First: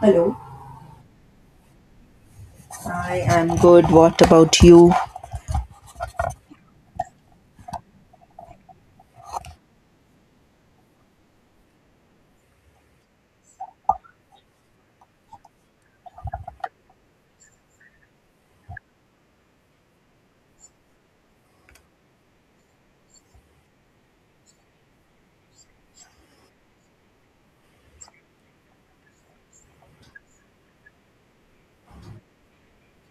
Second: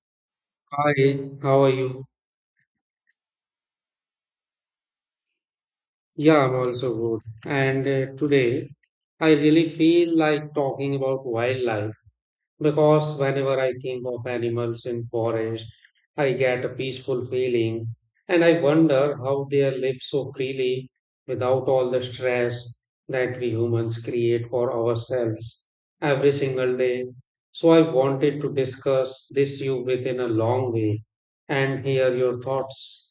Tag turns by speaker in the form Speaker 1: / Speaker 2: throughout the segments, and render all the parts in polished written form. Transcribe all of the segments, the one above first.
Speaker 1: Hello.
Speaker 2: Hi, how are you?
Speaker 1: I am good. What about you?
Speaker 2: Yeah, I'm also good. And today, I really feel like talking about wildlife because whenever I think of animals in forest, I get a peaceful feeling and I wonder how they live so freely without all the stress that we humans create for ourselves every single day. So I wanted to discuss this you within a long way and hear your thoughts.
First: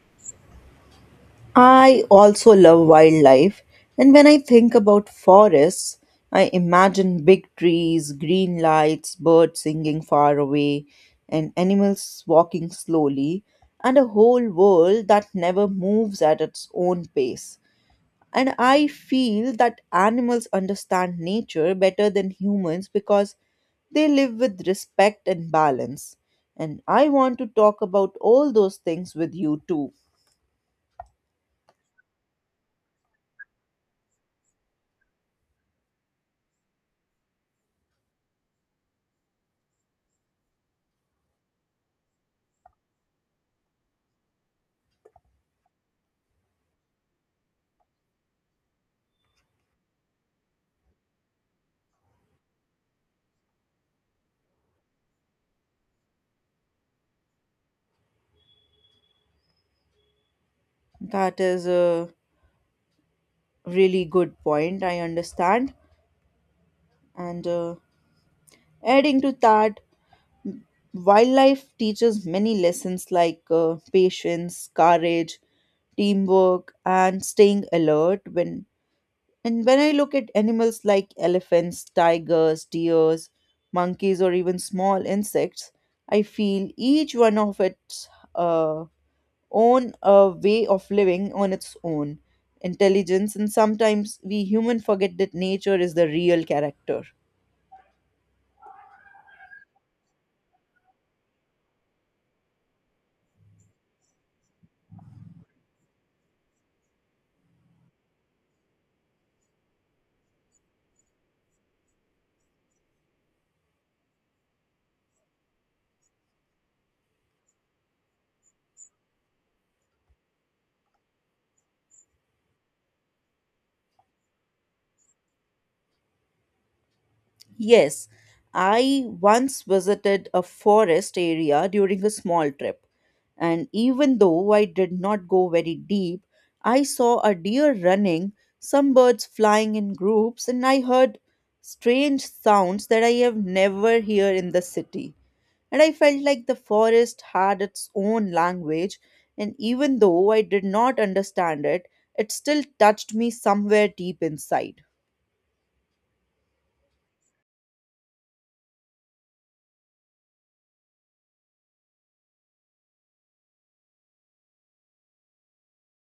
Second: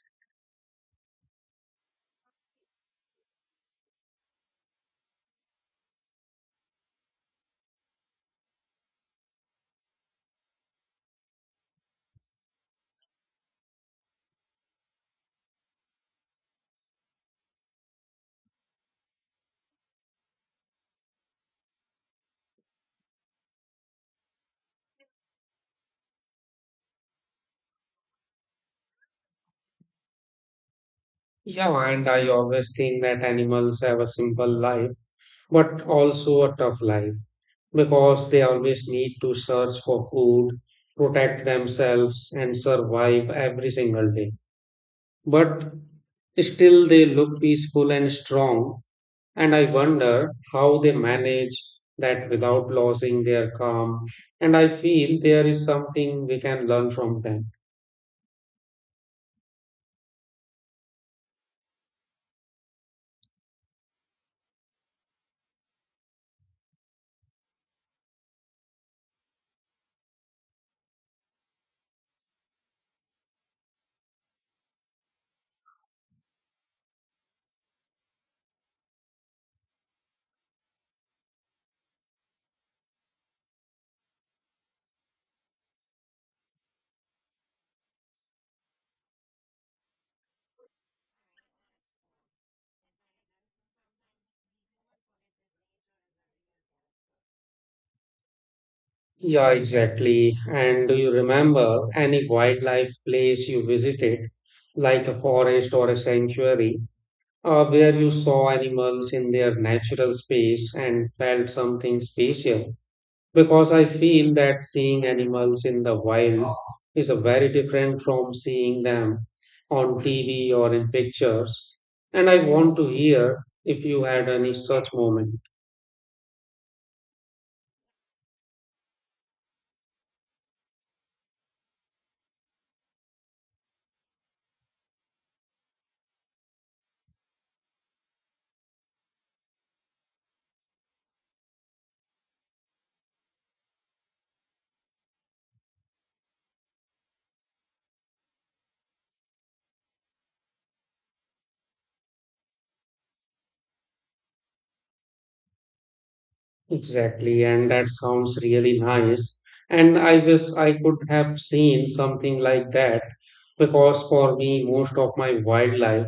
Speaker 1: I also love wildlife, and when I think about forests, I imagine big trees, green lights, birds singing far away, and animals walking slowly, and a whole world that never moves at its own pace. And I feel that animals understand nature better than humans because they live with respect and balance. And I want to talk about all those things with you too.
Speaker 2: Yeah, and I always think that animals have a simple life, but also a tough life because they always need to search for food, protect themselves, and survive every single day. But still, they look peaceful and strong, and I wonder how they manage that without losing their calm. And I feel there is something we can learn from them.
Speaker 1: That is a really good point, I understand. And Adding to that, wildlife teaches many lessons like patience, courage, teamwork, and staying alert when and when I look at animals like elephants, tigers, deers, monkeys, or even small insects, I feel each one of its uh, own way of living on its own intelligence. And sometimes we humans forget that nature is the real character.
Speaker 2: Yeah, exactly. And do you remember any wildlife place you visited, like a forest or a sanctuary, where you saw animals in their natural space and felt something special? Because I feel that seeing animals in the wild is a very different from seeing them on TV or in pictures. And I want to hear if you had any such moment.
Speaker 1: Yes, I once visited a forest area during a small trip, and even though I did not go very deep, I saw a deer running, some birds flying in groups, and I heard strange sounds that I have never heard in the city. And I felt like the forest had its own language, and even though I did not understand it, it still touched me somewhere deep inside.
Speaker 2: Exactly, and that sounds really nice. And I wish I could have seen something like that because for me, most of my wildlife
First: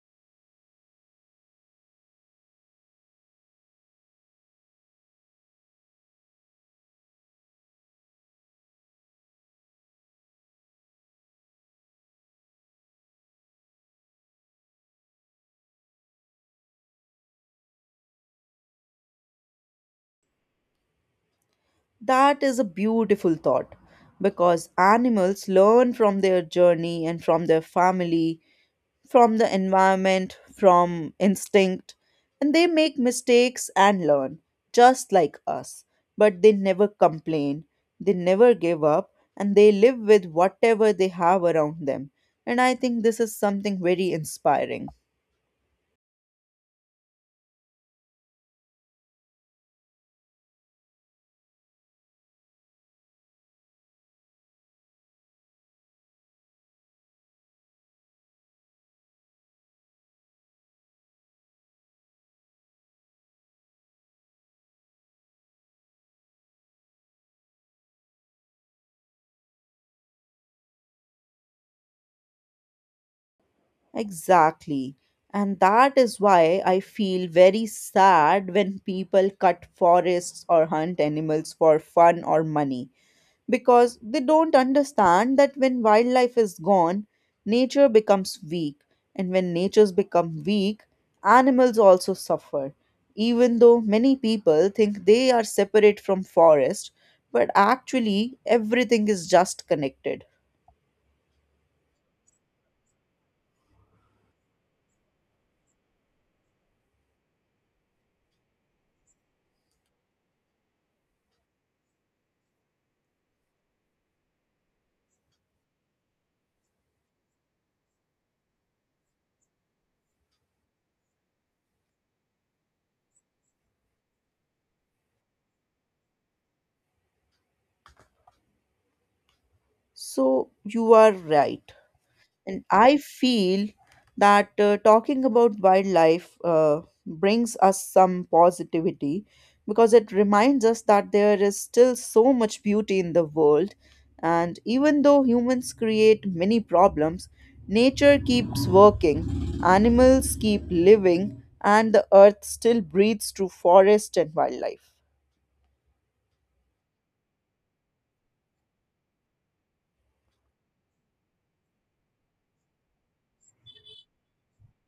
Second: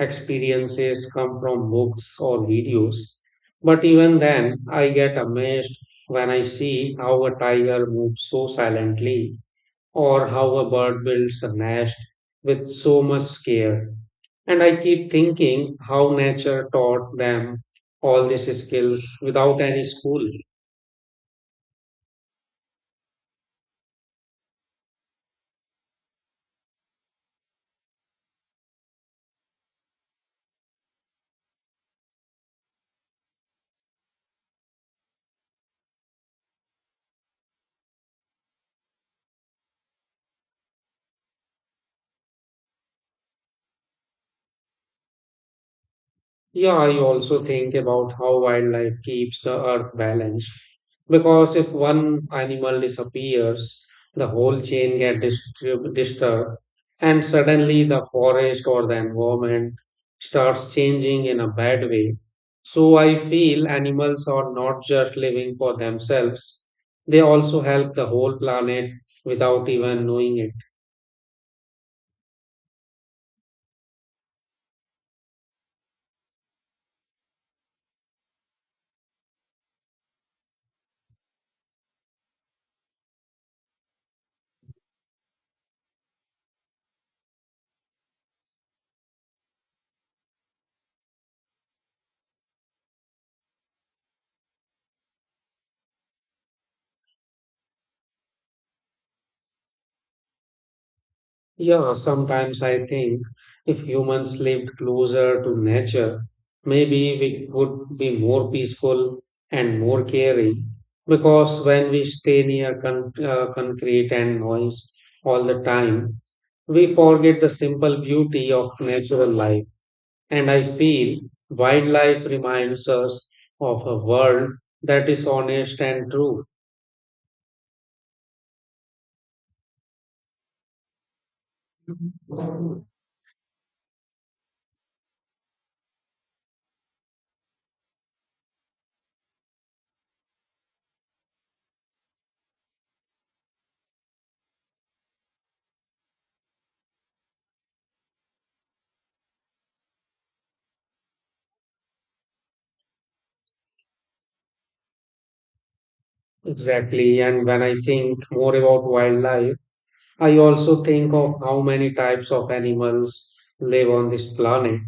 Speaker 2: experiences come from books or videos. But even then, I get amazed when I see how a tiger moves so silently or how a bird builds a nest with so much care. And I keep thinking how nature taught them all these skills without any school.
Speaker 1: That is a beautiful thought because animals learn from their journey and from their family, from the environment, from instinct, and they make mistakes and learn, just like us. But they never complain, they never give up, and they live with whatever they have around them. And I think this is something very inspiring.
Speaker 2: Yeah, I also think about how wildlife keeps the earth balanced. Because if one animal disappears, the whole chain gets disturbed, and suddenly the forest or the environment starts changing in a bad way. So I feel animals are not just living for themselves, they also help the whole planet without even knowing it.
Speaker 1: Exactly. And that is why I feel very sad when people cut forests or hunt animals for fun or money because they don't understand that when wildlife is gone, nature becomes weak. And when natures become weak, animals also suffer. Even though many people think they are separate from forest, but actually everything is just connected.
Speaker 2: Yeah, sometimes I think if humans lived closer to nature, maybe we would be more peaceful and more caring. Because when we stay near concrete and noise all the time, we forget the simple beauty of natural life. And I feel wildlife reminds us of a world that is honest and true.
Speaker 1: So you are right. And I feel that talking about wildlife brings us some positivity because it reminds us that there is still so much beauty in the world. And even though humans create many problems, nature keeps working, animals keep living, and the earth still breathes through forest and wildlife.
Speaker 2: Exactly. And when I think more about wildlife, I also think of how many types of animals live on this planet,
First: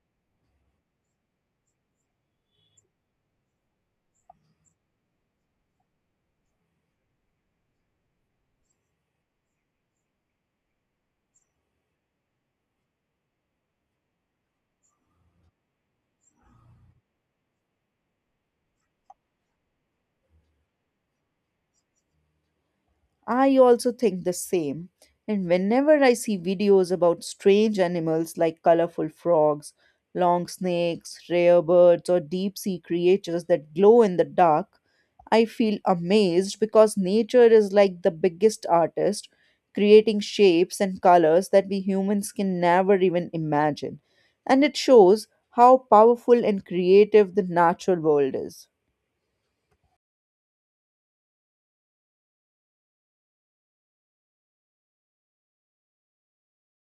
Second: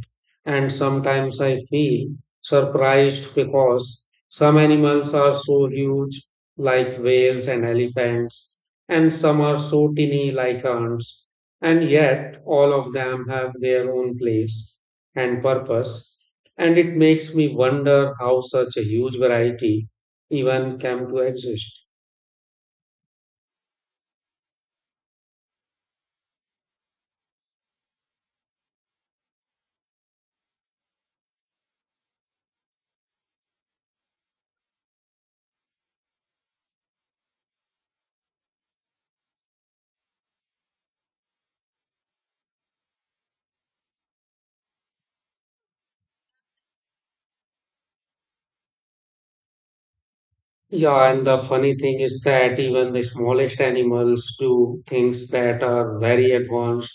Speaker 2: and sometimes I feel surprised because some animals are so huge, like whales and elephants, and some are so tiny, like ants, and yet all of them have their own place and purpose. And it makes me wonder how such a huge variety even came to exist.
Speaker 1: I also think the same. And whenever I see videos about strange animals like colorful frogs, long snakes, rare birds, or deep sea creatures that glow in the dark, I feel amazed because nature is like the biggest artist, creating shapes and colors that we humans can never even imagine. And it shows how powerful and creative the natural world is.
Speaker 2: Yeah, and the funny thing is that even the smallest animals do things that are very advanced,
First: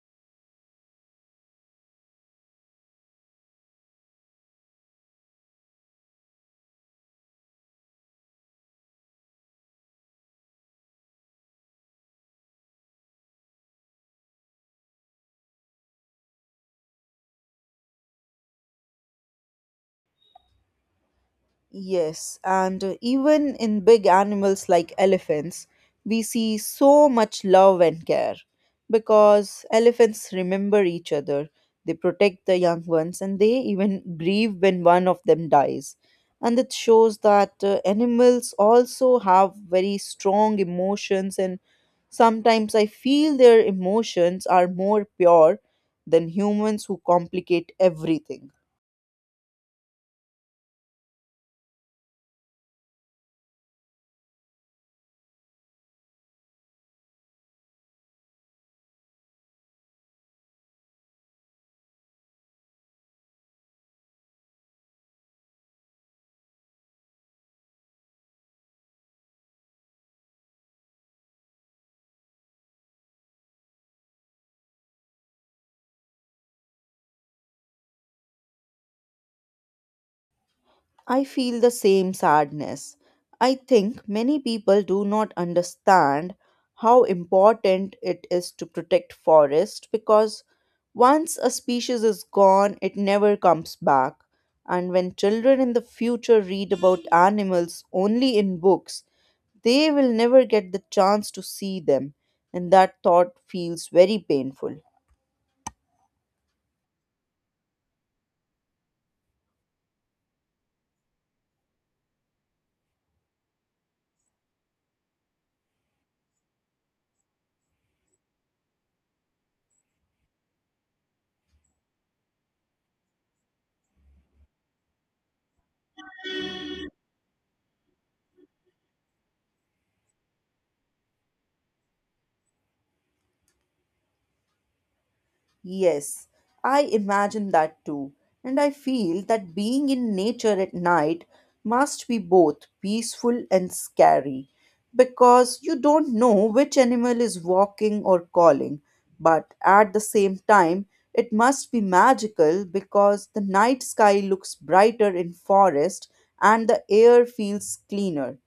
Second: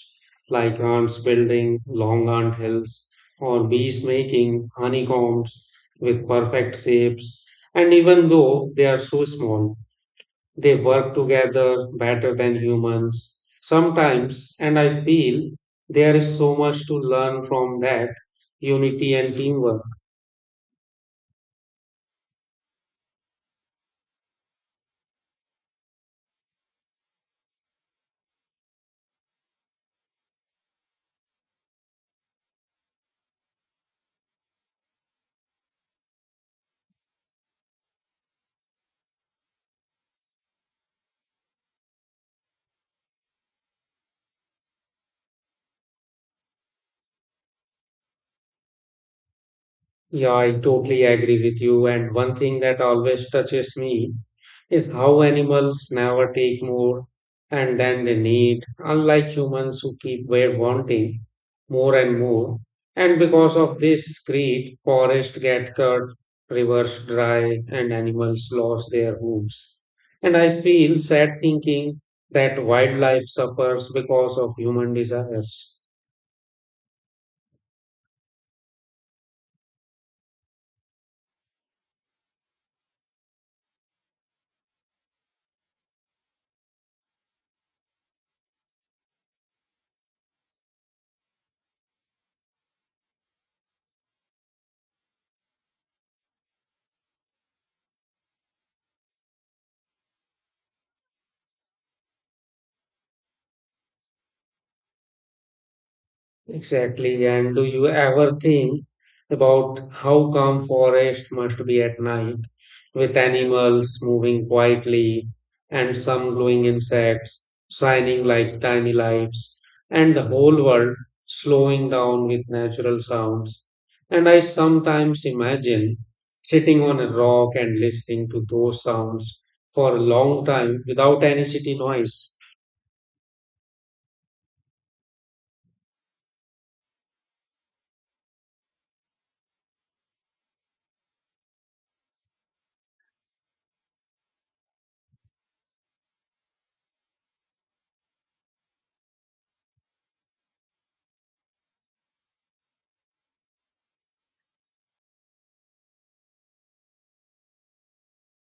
Speaker 2: like ants building long ant hills or bees making honeycombs with perfect shapes. And even though they are so small, they work together better than humans sometimes. And I feel there is so much to learn from that unity and teamwork.
Speaker 1: Yes, and even in big animals like elephants, we see so much love and care because elephants remember each other, they protect the young ones, and they even grieve when one of them dies. And it shows that animals also have very strong emotions, and sometimes I feel their emotions are more pure than humans who complicate everything.
Speaker 2: Yeah, I totally agree with you. And one thing that always touches me is how animals never take more and then they need, unlike humans who keep were wanting more and more. And because of this greed, forests get cut, rivers dry, and animals lose their homes. And I feel sad thinking that wildlife suffers because of human desires.
Speaker 1: I feel the same sadness. I think many people do not understand how important it is to protect forest because once a species is gone, it never comes back. And when children in the future read about animals only in books, they will never get the chance to see them, and that thought feels very painful.
Speaker 2: Exactly. And do you ever think about how calm forest must be at night, with animals moving quietly and some glowing insects shining like tiny lights, and the whole world slowing down with natural sounds? And I sometimes imagine sitting on a rock and listening to those sounds for a long time without any city noise.
Speaker 1: Yes, I imagine that too. And I feel that being in nature at night must be both peaceful and scary because you don't know which animal is walking or calling. But at the same time, it must be magical because the night sky looks brighter in forest and the air feels cleaner.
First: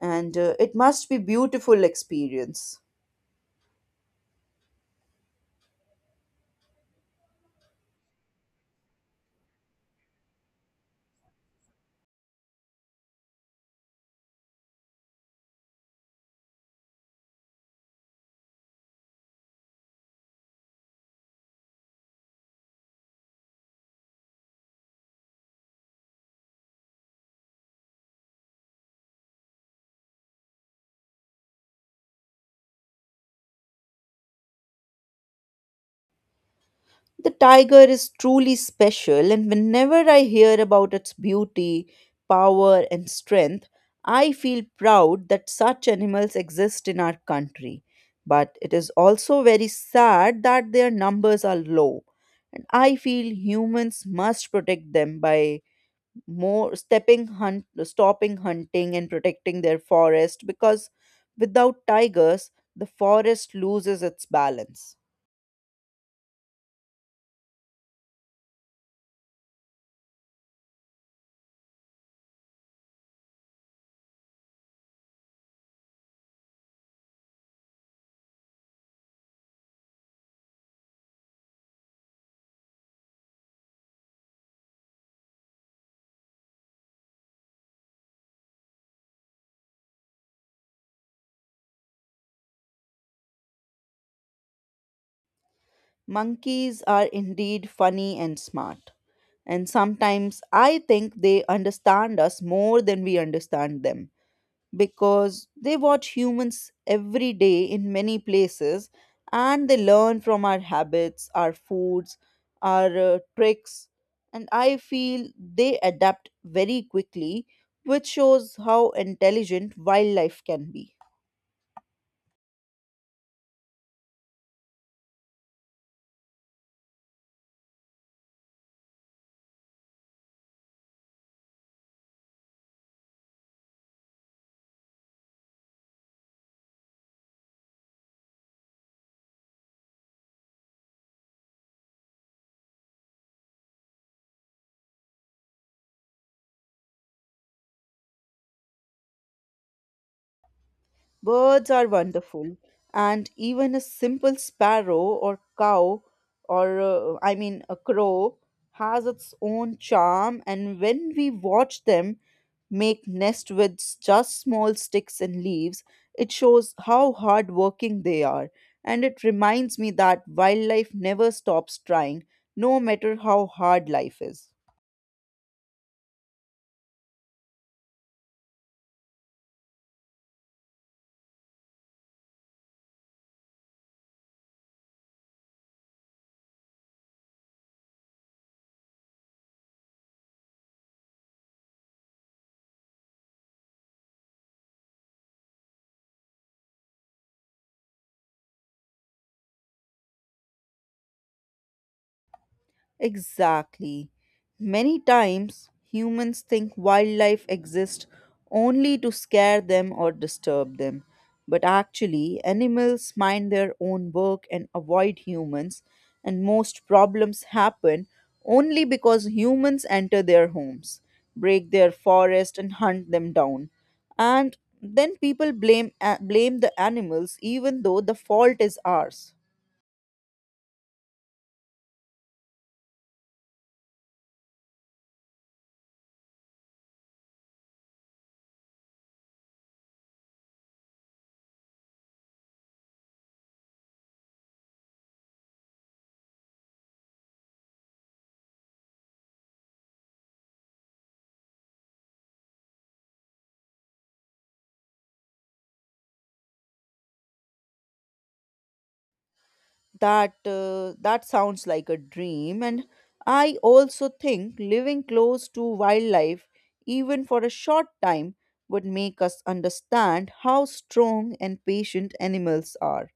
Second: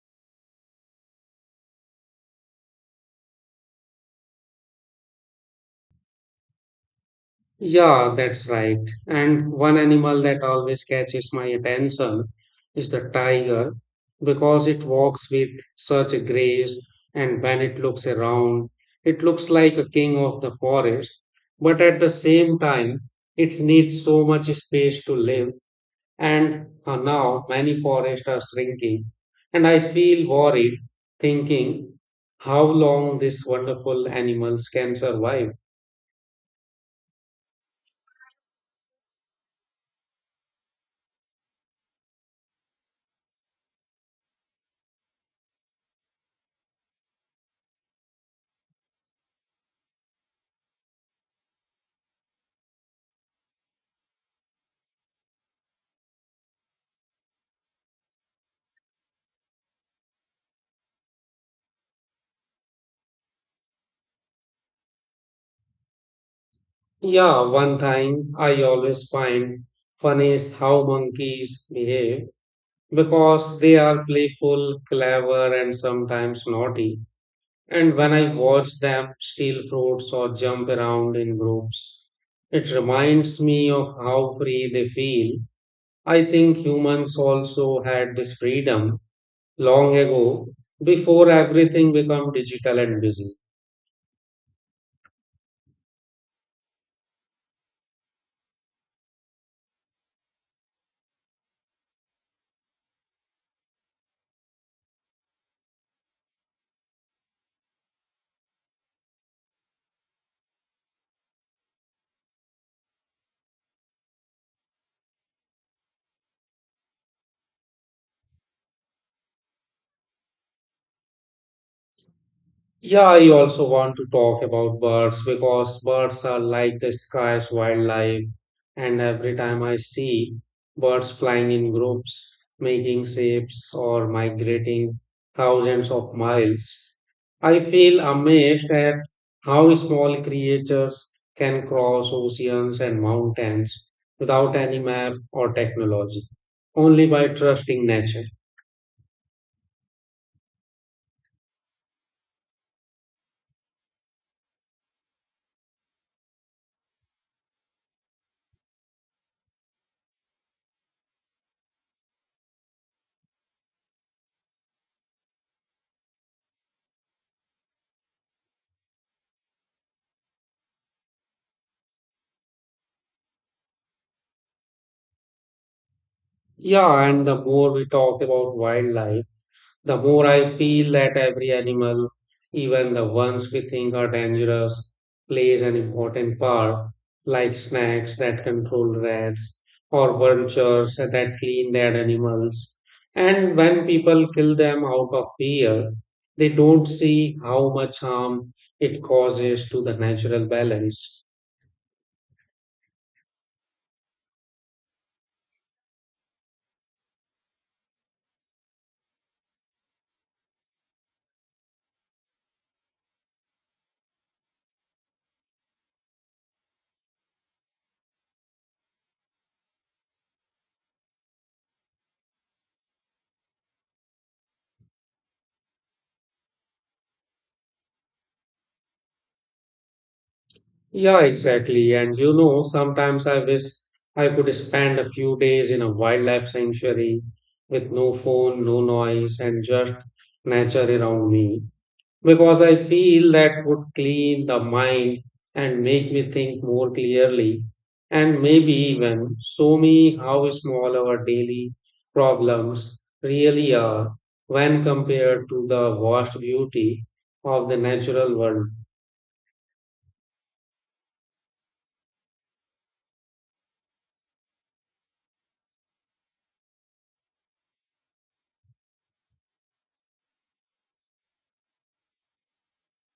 Speaker 1: And it must be beautiful experience.
Speaker 2: Yeah, that's right. And one animal that always catches my attention is the tiger because it walks with such a grace, and when it looks around, it looks like a king of the forest. But at the same time, it needs so much space to live, and now many forests are shrinking. And I feel worried thinking how long these wonderful animals can survive.
Speaker 1: The tiger is truly special, and whenever I hear about its beauty, power, and strength, I feel proud that such animals exist in our country. But it is also very sad that their numbers are low, and I feel humans must protect them by more stepping hunt, stopping hunting and protecting their forest because without tigers, the forest loses its balance.
Speaker 2: Yeah, one thing I always find funny is how monkeys behave because they are playful, clever, and sometimes naughty. And when I watch them steal fruits or jump around in groups, it reminds me of how free they feel. I think humans also had this freedom long ago before everything became digital and busy.
Speaker 1: Monkeys are indeed funny and smart, and sometimes I think they understand us more than we understand them because they watch humans every day in many places and they learn from our habits, our foods, our tricks, and I feel they adapt very quickly, which shows how intelligent wildlife can be.
Speaker 2: Yeah, I also want to talk about birds because birds are like the sky's wildlife. And every time I see birds flying in groups, making shapes, or migrating thousands of miles, I feel amazed at how small creatures can cross oceans and mountains without any map or technology, only by trusting nature.
Speaker 1: Birds are wonderful, and even a simple sparrow or cow, or I mean, a crow, has its own charm. And when we watch them make nest with just small sticks and leaves, it shows how hardworking they are. And it reminds me that wildlife never stops trying, no matter how hard life is.
Speaker 2: Yeah, and the more we talk about wildlife, the more I feel that every animal, even the ones we think are dangerous, plays an important part, like snakes that control rats or vultures that clean dead animals. And when people kill them out of fear, they don't see how much harm it causes to the natural balance.
Speaker 1: Exactly. Many times, humans think wildlife exists only to scare them or disturb them. But actually, animals mind their own work and avoid humans, and most problems happen only because humans enter their homes, break their forest, and hunt them down. And then people blame the animals even though the fault is ours.
Speaker 2: Yeah, exactly. And you know, sometimes I wish I could spend a few days in a wildlife sanctuary with no phone, no noise, and just nature around me. Because I feel that would clean the mind and make me think more clearly, and maybe even show me how small our daily problems really are when compared to the vast beauty of the natural world.
Speaker 1: That sounds like a dream, and I also think living close to wildlife, even for a short time, would make us understand how strong and patient animals are,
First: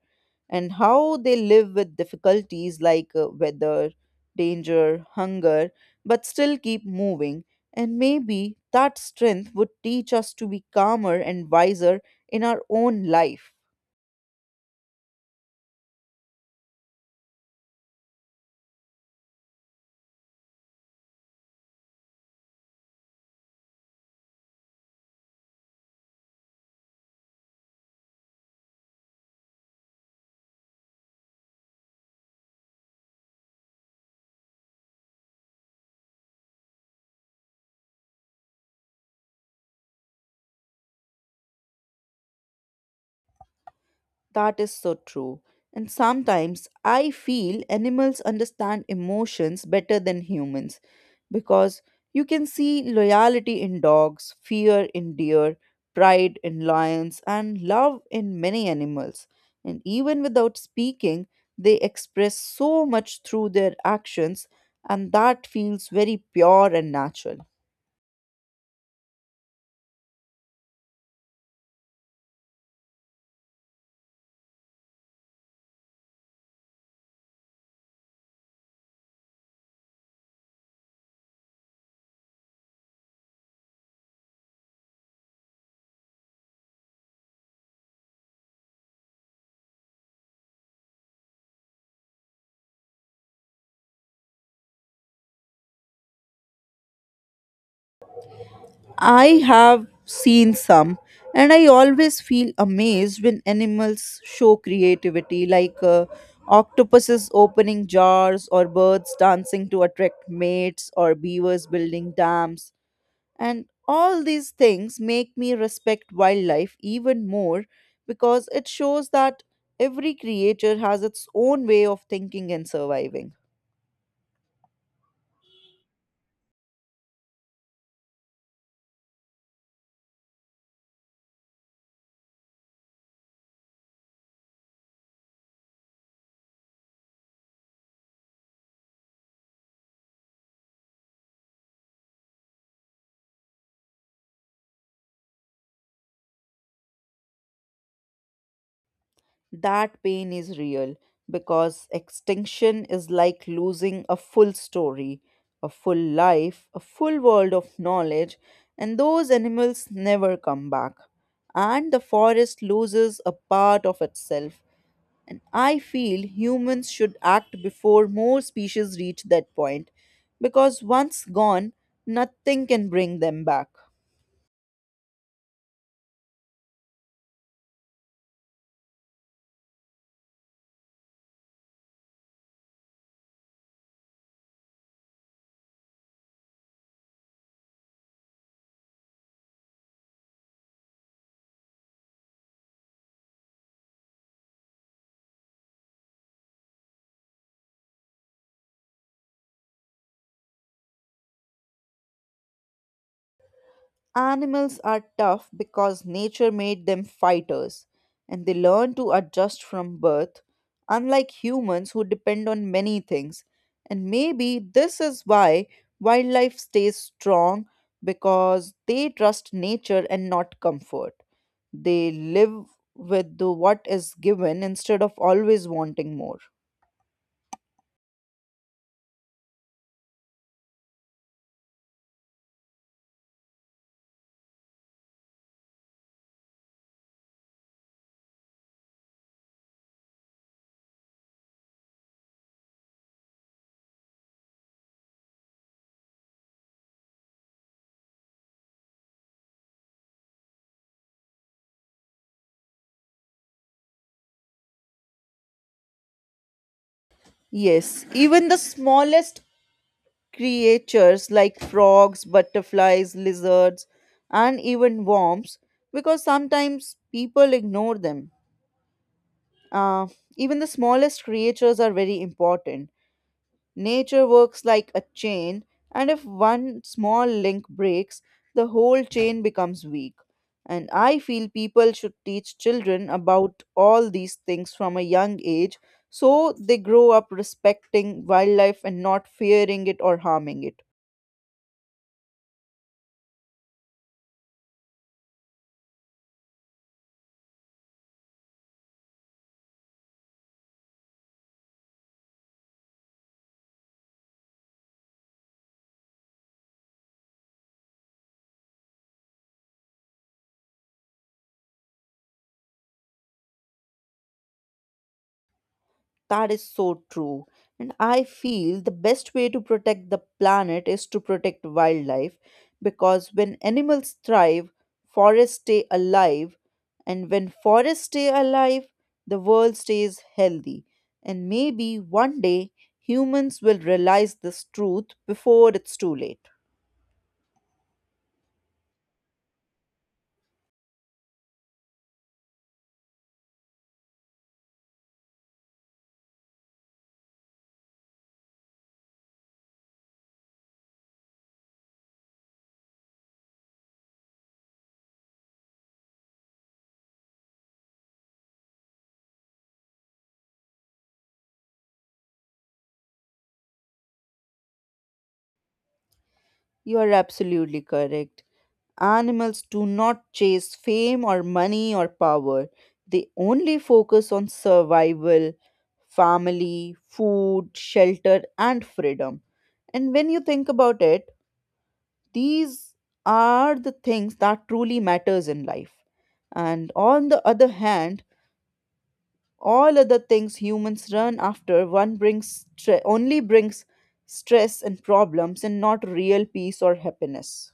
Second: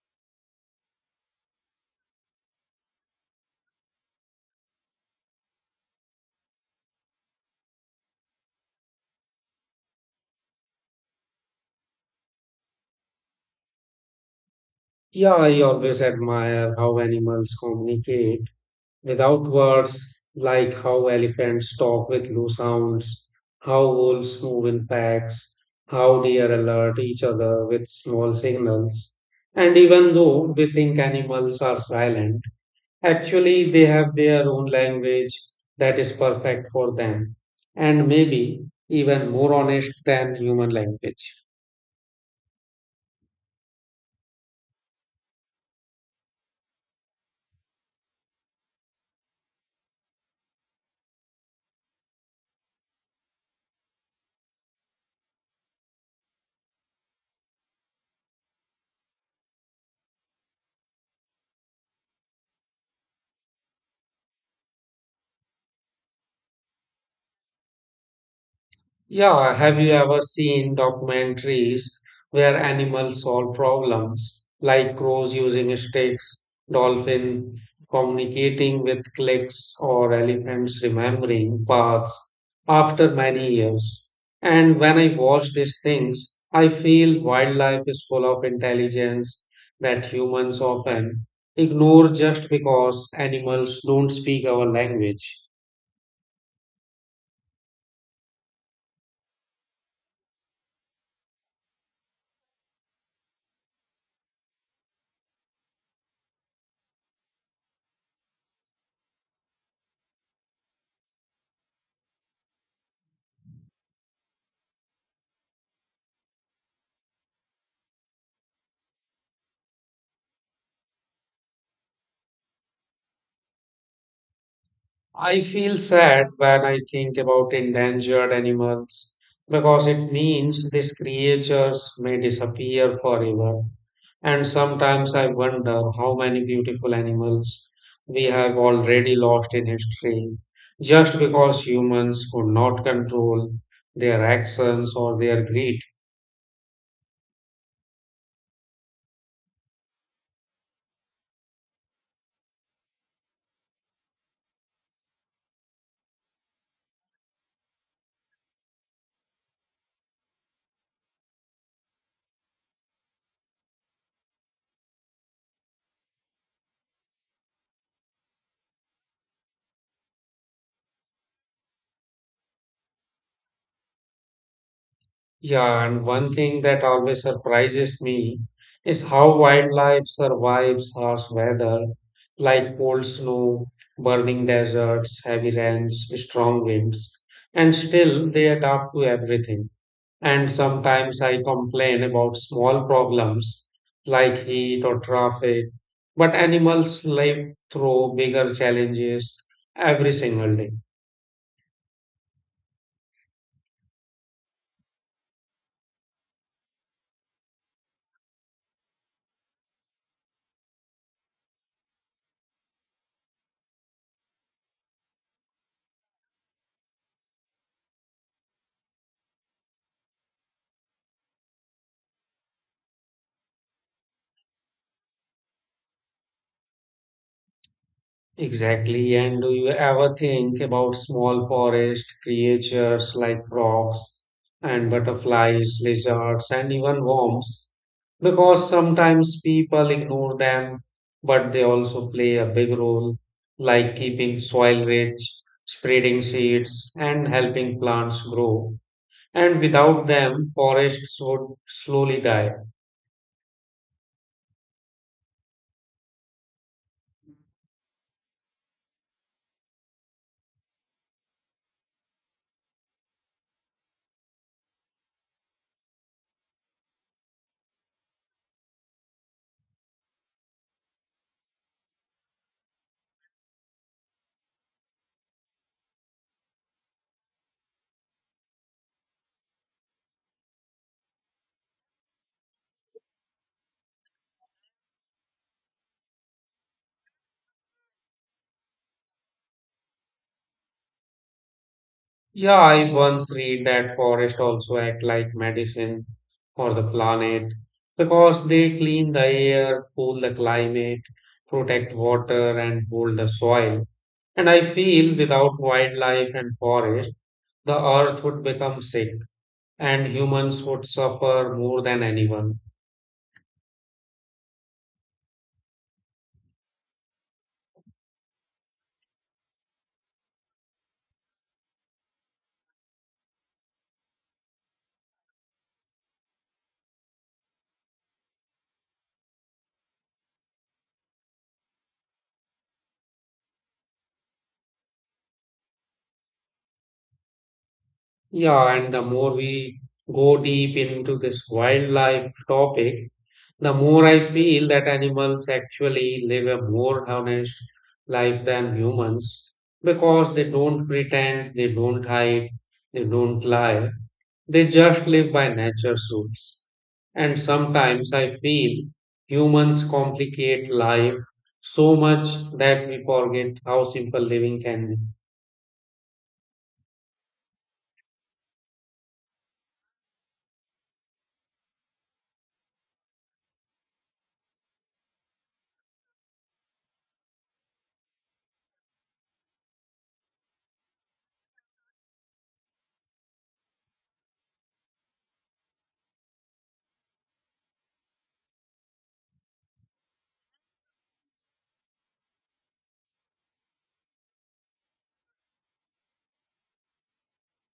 Speaker 1: and how they live with difficulties like weather, danger, hunger, but still keep moving. And maybe that strength would teach us to be calmer and wiser in our own life.
Speaker 2: Yeah, I always admire how animals communicate without words, like how elephants talk with low sounds, how wolves move in packs, how deer alert each other with small signals. And even though we think animals are silent, actually they have their own language that is perfect for them, and maybe even more honest than human language.
Speaker 1: That is so true. And sometimes I feel animals understand emotions better than humans because you can see loyalty in dogs, fear in deer, pride in lions, and love in many animals. And even without speaking, they express so much through their actions, and that feels very pure and natural.
Speaker 2: Yeah, have you ever seen documentaries where animals solve problems, like crows using sticks, dolphin communicating with clicks, or elephants remembering paths after many years? And when I watch these things, I feel wildlife is full of intelligence that humans often ignore just because animals don't speak our language.
Speaker 1: I have seen some, and I always feel amazed when animals show creativity, like octopuses opening jars, or birds dancing to attract mates, or beavers building dams. And all these things make me respect wildlife even more because it shows that every creature has its own way of thinking and surviving.
Speaker 2: I feel sad when I think about endangered animals because it means these creatures may disappear forever. And sometimes I wonder how many beautiful animals we have already lost in history just because humans could not control their actions or their greed.
Speaker 1: That pain is real because extinction is like losing a full story, a full life, a full world of knowledge, and those animals never come back. And the forest loses a part of itself. And I feel humans should act before more species reach that point because once gone, nothing can bring them back.
Speaker 2: Yeah, and one thing that always surprises me is how wildlife survives harsh weather, like cold snow, burning deserts, heavy rains, strong winds, and still they adapt to everything. And sometimes I complain about small problems like heat or traffic, but animals live through bigger challenges every single day.
Speaker 1: Animals are tough because nature made them fighters, and they learn to adjust from birth, unlike humans who depend on many things. And maybe this is why wildlife stays strong because they trust nature and not comfort. They live with the what is given instead of always wanting more.
Speaker 2: Exactly. And do you ever think about small forest creatures like frogs and butterflies, lizards, and even worms? Because sometimes people ignore them, but they also play a big role, like keeping soil rich, spreading seeds, and helping plants grow. And without them, forests would slowly die.
Speaker 1: Yes, even the smallest creatures like frogs, butterflies, lizards, and even worms because sometimes people ignore them. Uh, Even the smallest creatures are very important. Nature works like a chain, and if one small link breaks, the whole chain becomes weak. And I feel people should teach children about all these things from a young age so they grow up respecting wildlife and not fearing it or harming it.
Speaker 2: Yeah, I once read that forests also act like medicine for the planet because they clean the air, cool the climate, protect water, and hold the soil. And I feel without wildlife and forest, the earth would become sick and humans would suffer more than anyone.
Speaker 1: That is so true. And I feel the best way to protect the planet is to protect wildlife because when animals thrive, forests stay alive. And when forests stay alive, the world stays healthy. And maybe one day humans will realize this truth before it's too late.
Speaker 2: Yeah, and the more we go deep into this wildlife topic, the more I feel that animals actually live a more honest life than humans because they don't pretend, they don't hide, they don't lie, they just live by nature's rules. And sometimes I feel humans complicate life so much that we forget how simple living can be.
Speaker 1: You are absolutely correct. Animals do not chase fame or money or power. They only focus on survival, family, food, shelter, and freedom. And when you think about it, these are the things that truly matters in life. And on the other hand, all other things humans run after one brings only brings stress and problems and not real peace or happiness.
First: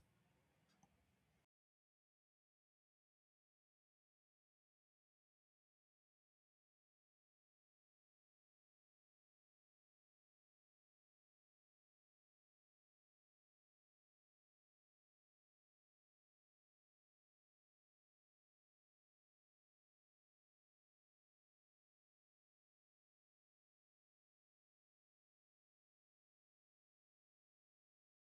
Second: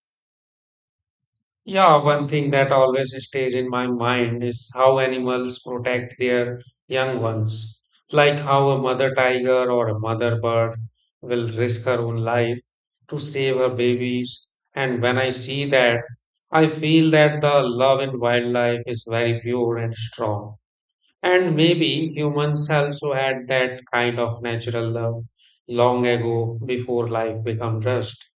Speaker 2: Yeah, one thing that always stays in my mind is how animals protect their young ones. Like how a mother tiger or a mother bird will risk her own life to save her babies. And when I see that, I feel that the love in wildlife is very pure and strong. And maybe humans also had that kind of natural love long ago before life became rust.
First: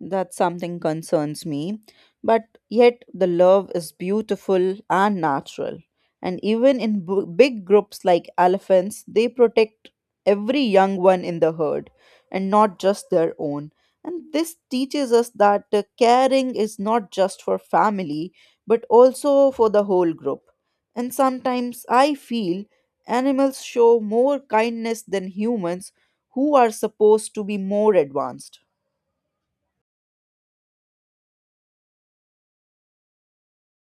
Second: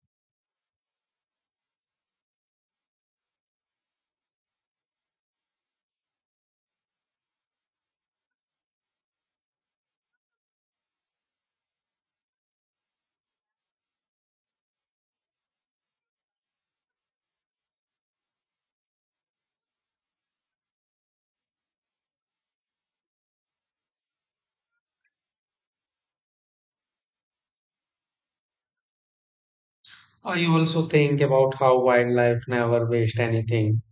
Speaker 1: That something concerns me. But yet, the love is beautiful and natural. And even in big groups like elephants, they protect every young one in the herd and not just their own. And this teaches us that caring is not just for family, but also for the whole group. And sometimes I feel animals show more kindness than humans, who are supposed to be more advanced.
Speaker 2: I also think about how wildlife never waste anything,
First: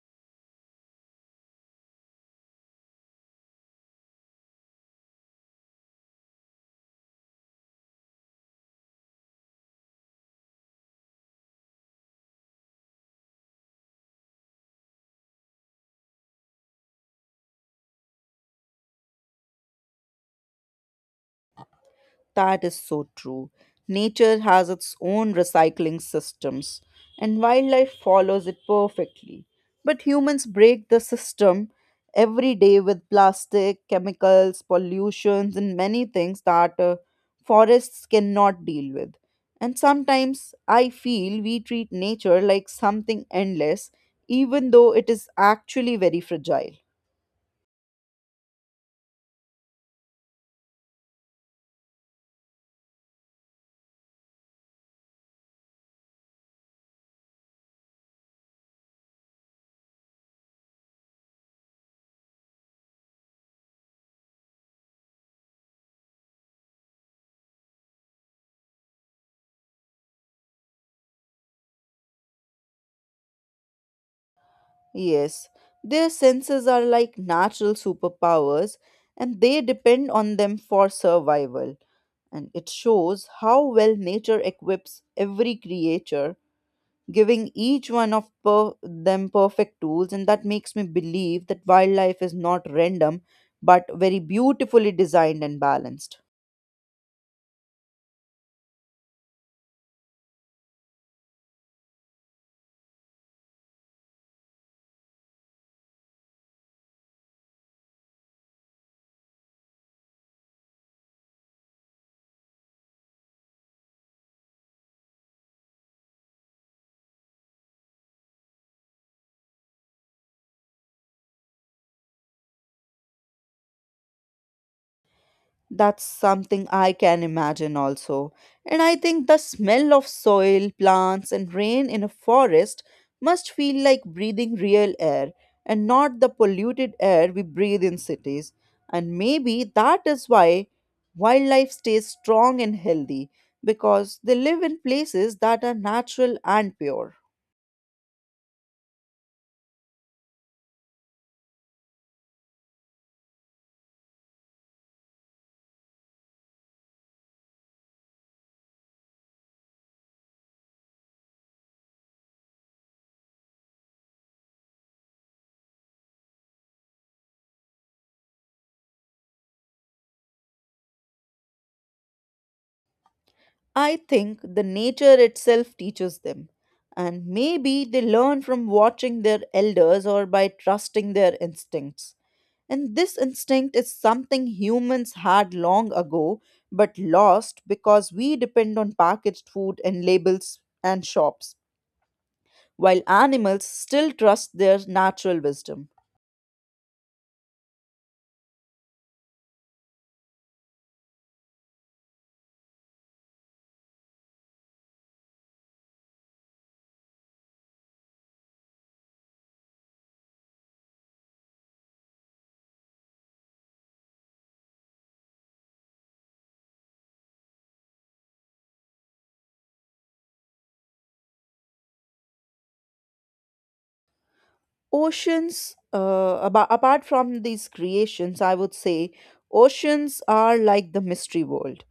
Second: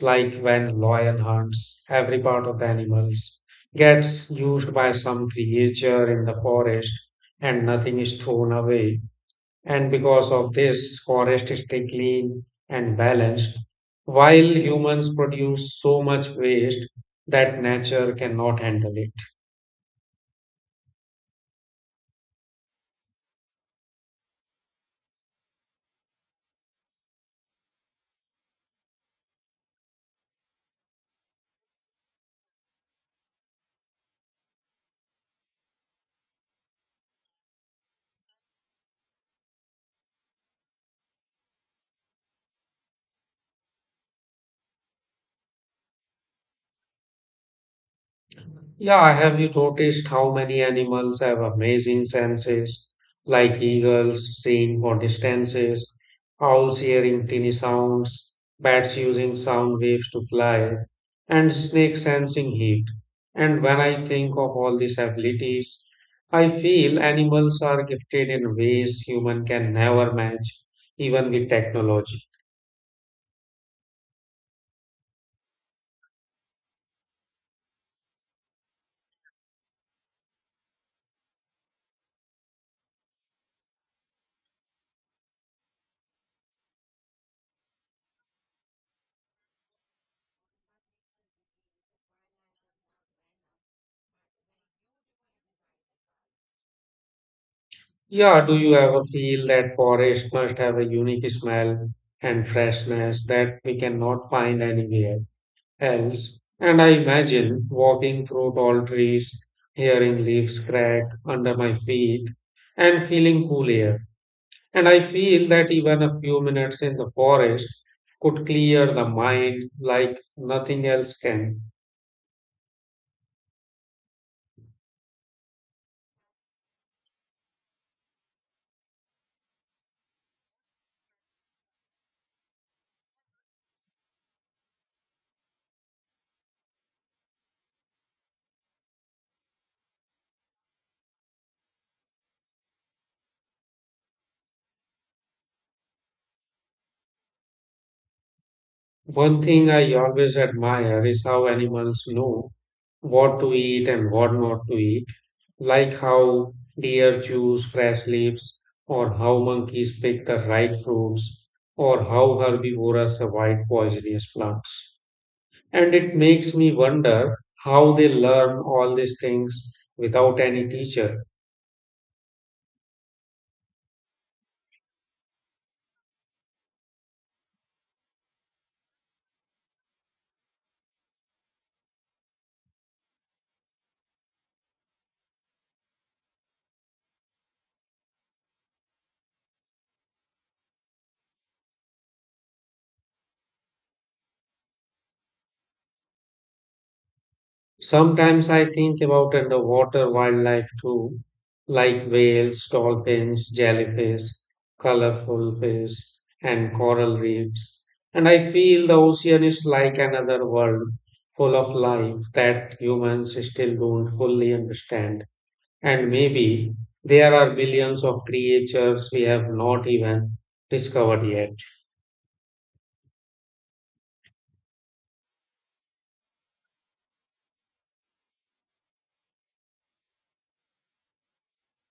Speaker 2: like when lion hunts, every part of the animals gets used by some creature in the forest and nothing is thrown away. And because of this, forest is stay clean and balanced, while humans produce so much waste that nature cannot handle it.
Speaker 1: That is so true. Nature has its own recycling systems, and wildlife follows it perfectly. But humans break the system every day with plastic, chemicals, pollutions, and many things that forests cannot deal with. And sometimes I feel we treat nature like something endless, even though it is actually very fragile.
Speaker 2: Yeah, have you noticed how many animals have amazing senses, like eagles seeing for distances, owls hearing tiny sounds, bats using sound waves to fly, and snakes sensing heat? And when I think of all these abilities, I feel animals are gifted in ways human can never match, even with technology.
Speaker 1: Yes, their senses are like natural superpowers and they depend on them for survival. And it shows how well nature equips every creature, giving each one of them perfect tools. And that makes me believe that wildlife is not random, but very beautifully designed and balanced.
Speaker 2: Yeah, do you ever feel that forest must have a unique smell and freshness that we cannot find anywhere else? And I imagine walking through tall trees, hearing leaves crack under my feet, and feeling cool air. And I feel that even a few minutes in the forest could clear the mind like nothing else can.
Speaker 1: That's something I can imagine also. And I think the smell of soil, plants, and rain in a forest must feel like breathing real air and not the polluted air we breathe in cities. And maybe that is why wildlife stays strong and healthy because they live in places that are natural and pure.
Speaker 2: One thing I always admire is how animals know what to eat and what not to eat, like how deer choose fresh leaves, or how monkeys pick the right fruits, or how herbivores avoid poisonous plants. And it makes me wonder how they learn all these things without any teacher.
Speaker 1: I think the nature itself teaches them, and maybe they learn from watching their elders or by trusting their instincts. And this instinct is something humans had long ago but lost because we depend on packaged food and labels and shops, while animals still trust their natural wisdom.
Speaker 2: Sometimes I think about underwater wildlife too, like whales, dolphins, jellyfish, colorful fish, and coral reefs. And I feel the ocean is like another world full of life that humans still don't fully understand. And maybe there are billions of creatures we have not even discovered yet.
Speaker 1: Oceans, apart from these creations, I would say oceans are like the mystery world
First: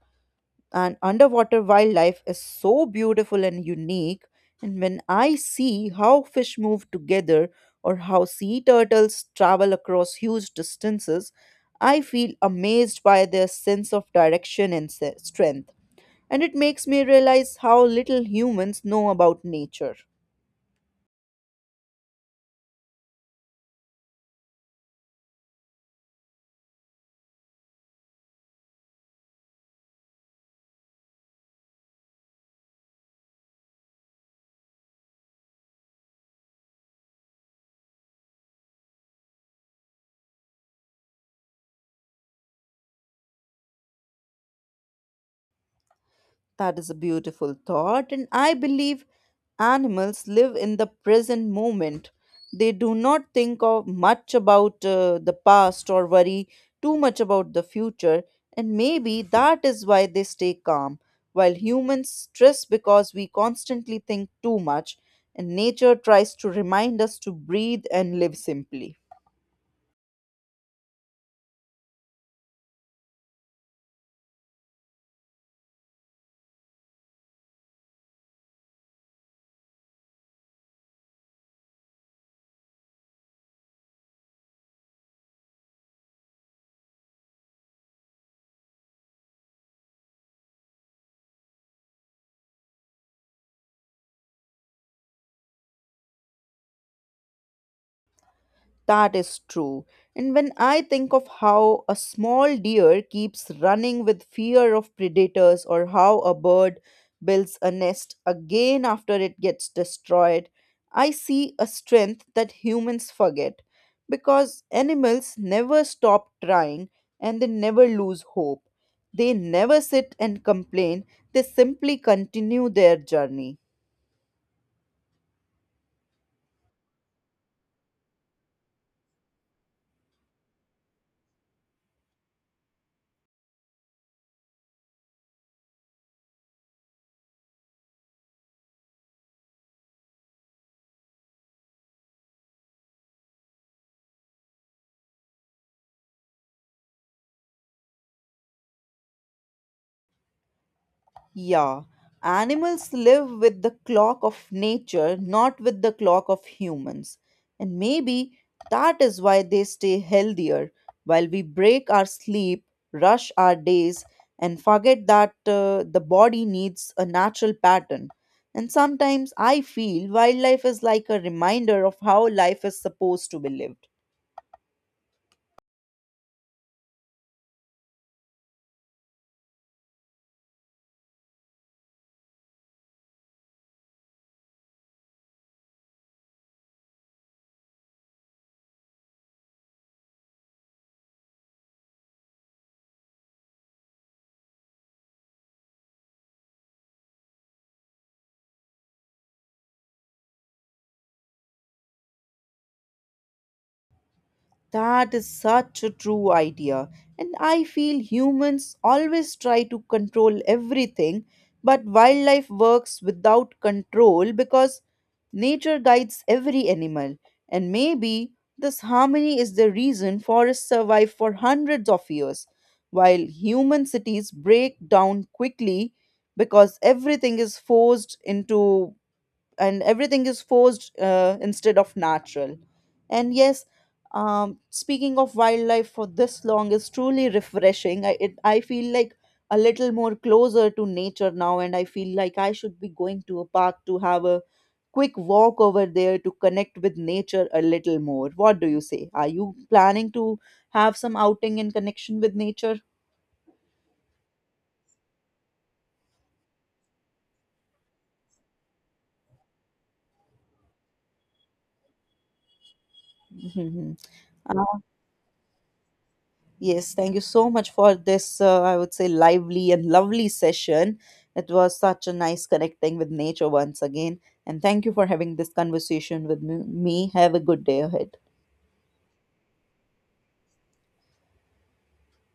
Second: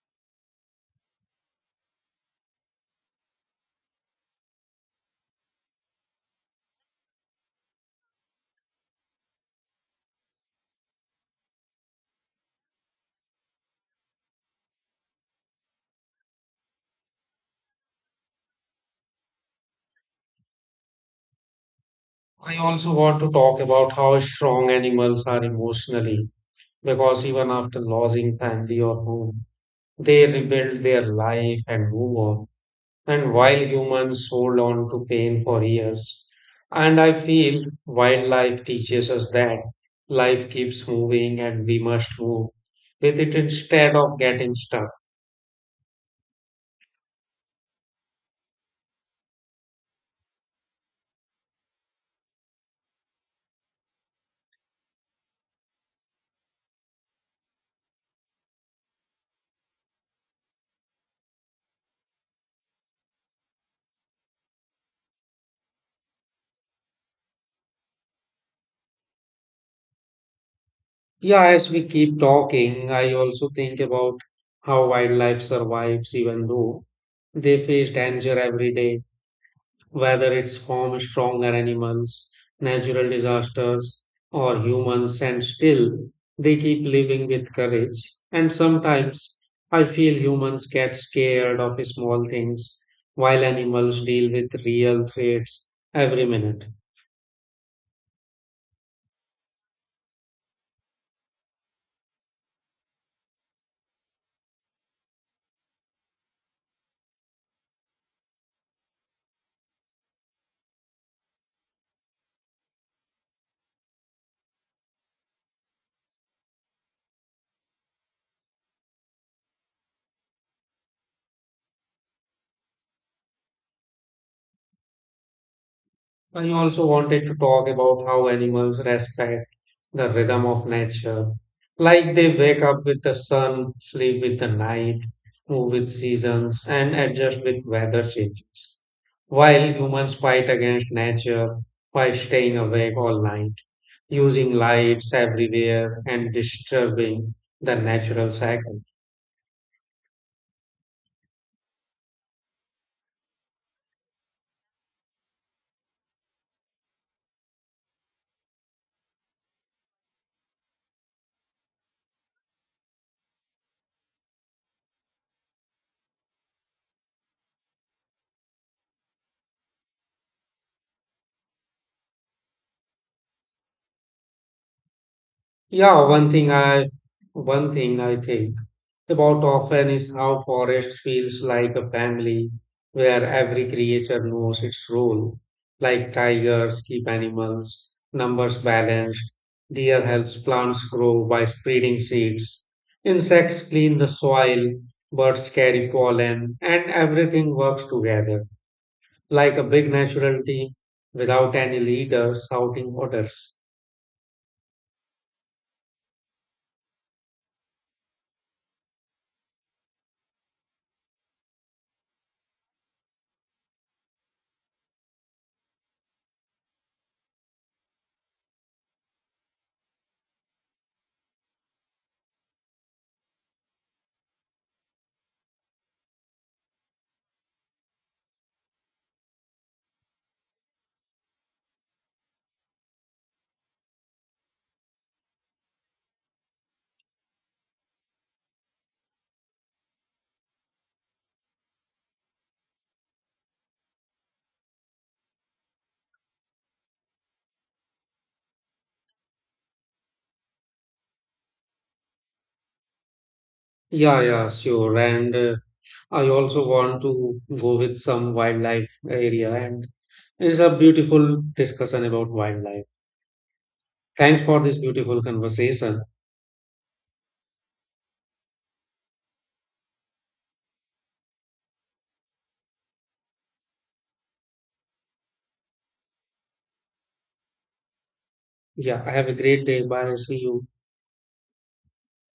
Speaker 1: and underwater wildlife is so beautiful and unique. And when I see how fish move together or how sea turtles travel across huge distances, I feel amazed by their sense of direction and strength. And it makes me realize how little humans know about nature.
Speaker 2: I also want to talk about how strong animals are emotionally because even after losing family or home, they rebuild their life and move on. And while humans hold on to pain for years, and I feel wildlife teaches us that life keeps moving and we must move with it instead of getting stuck.
Speaker 1: That is a beautiful thought, and I believe animals live in the present moment. They do not think of much about the past or worry too much about the future, and maybe that is why they stay calm. While humans stress because we constantly think too much, and nature tries to remind us to breathe and live simply.
Speaker 2: Yeah, as we keep talking, I also think about how wildlife survives even though they face danger every day whether it's from stronger animals, natural disasters, or humans, and still they keep living with courage. And sometimes I feel humans get scared of small things while animals deal with real threats every minute.
Speaker 1: That is true. And when I think of how a small deer keeps running with fear of predators, or how a bird builds a nest again after it gets destroyed, I see a strength that humans forget. Because animals never stop trying and they never lose hope. They never sit and complain, they simply continue their journey.
Speaker 2: I also wanted to talk about how animals respect the rhythm of nature. Like they wake up with the sun, sleep with the night, move with seasons, and adjust with weather changes. While humans fight against nature by staying awake all night, using lights everywhere, and disturbing the natural cycle.
Speaker 1: Yeah, animals live with the clock of nature, not with the clock of humans. And maybe that is why they stay healthier while we break our sleep, rush our days, and forget that the body needs a natural pattern. And sometimes I feel wildlife is like a reminder of how life is supposed to be lived.
Speaker 2: Yeah, one thing I think about often is how forest feels like a family where every creature knows its role. Like tigers keep animals, numbers balanced, deer helps plants grow by spreading seeds, insects clean the soil, birds carry pollen, and everything works together like a big natural team without any leader shouting orders.
Speaker 1: That is such a true idea. And I feel humans always try to control everything, but wildlife works without control because nature guides every animal. And maybe this harmony is the reason forests survive for hundreds of years, while human cities break down quickly because everything is forced into and everything is forced instead of natural. And yes, speaking of wildlife for this long is truly refreshing. I feel like a little more closer to nature now, and I feel like I should be going to a park to have a quick walk over there to connect with nature a little more. What do you say? Are you planning to have some outing in connection with nature?
Speaker 2: Yeah, yeah, sure. And I also want to go with some wildlife area, and it's a beautiful discussion about wildlife. Thanks for this beautiful conversation.
Speaker 1: Yes, thank you so much for this, I would say, lively and lovely session. It was such a nice connecting with nature once again. And thank you for having this conversation with me. Have a good day ahead.
Speaker 2: Yeah, have a great day. Bye. See you.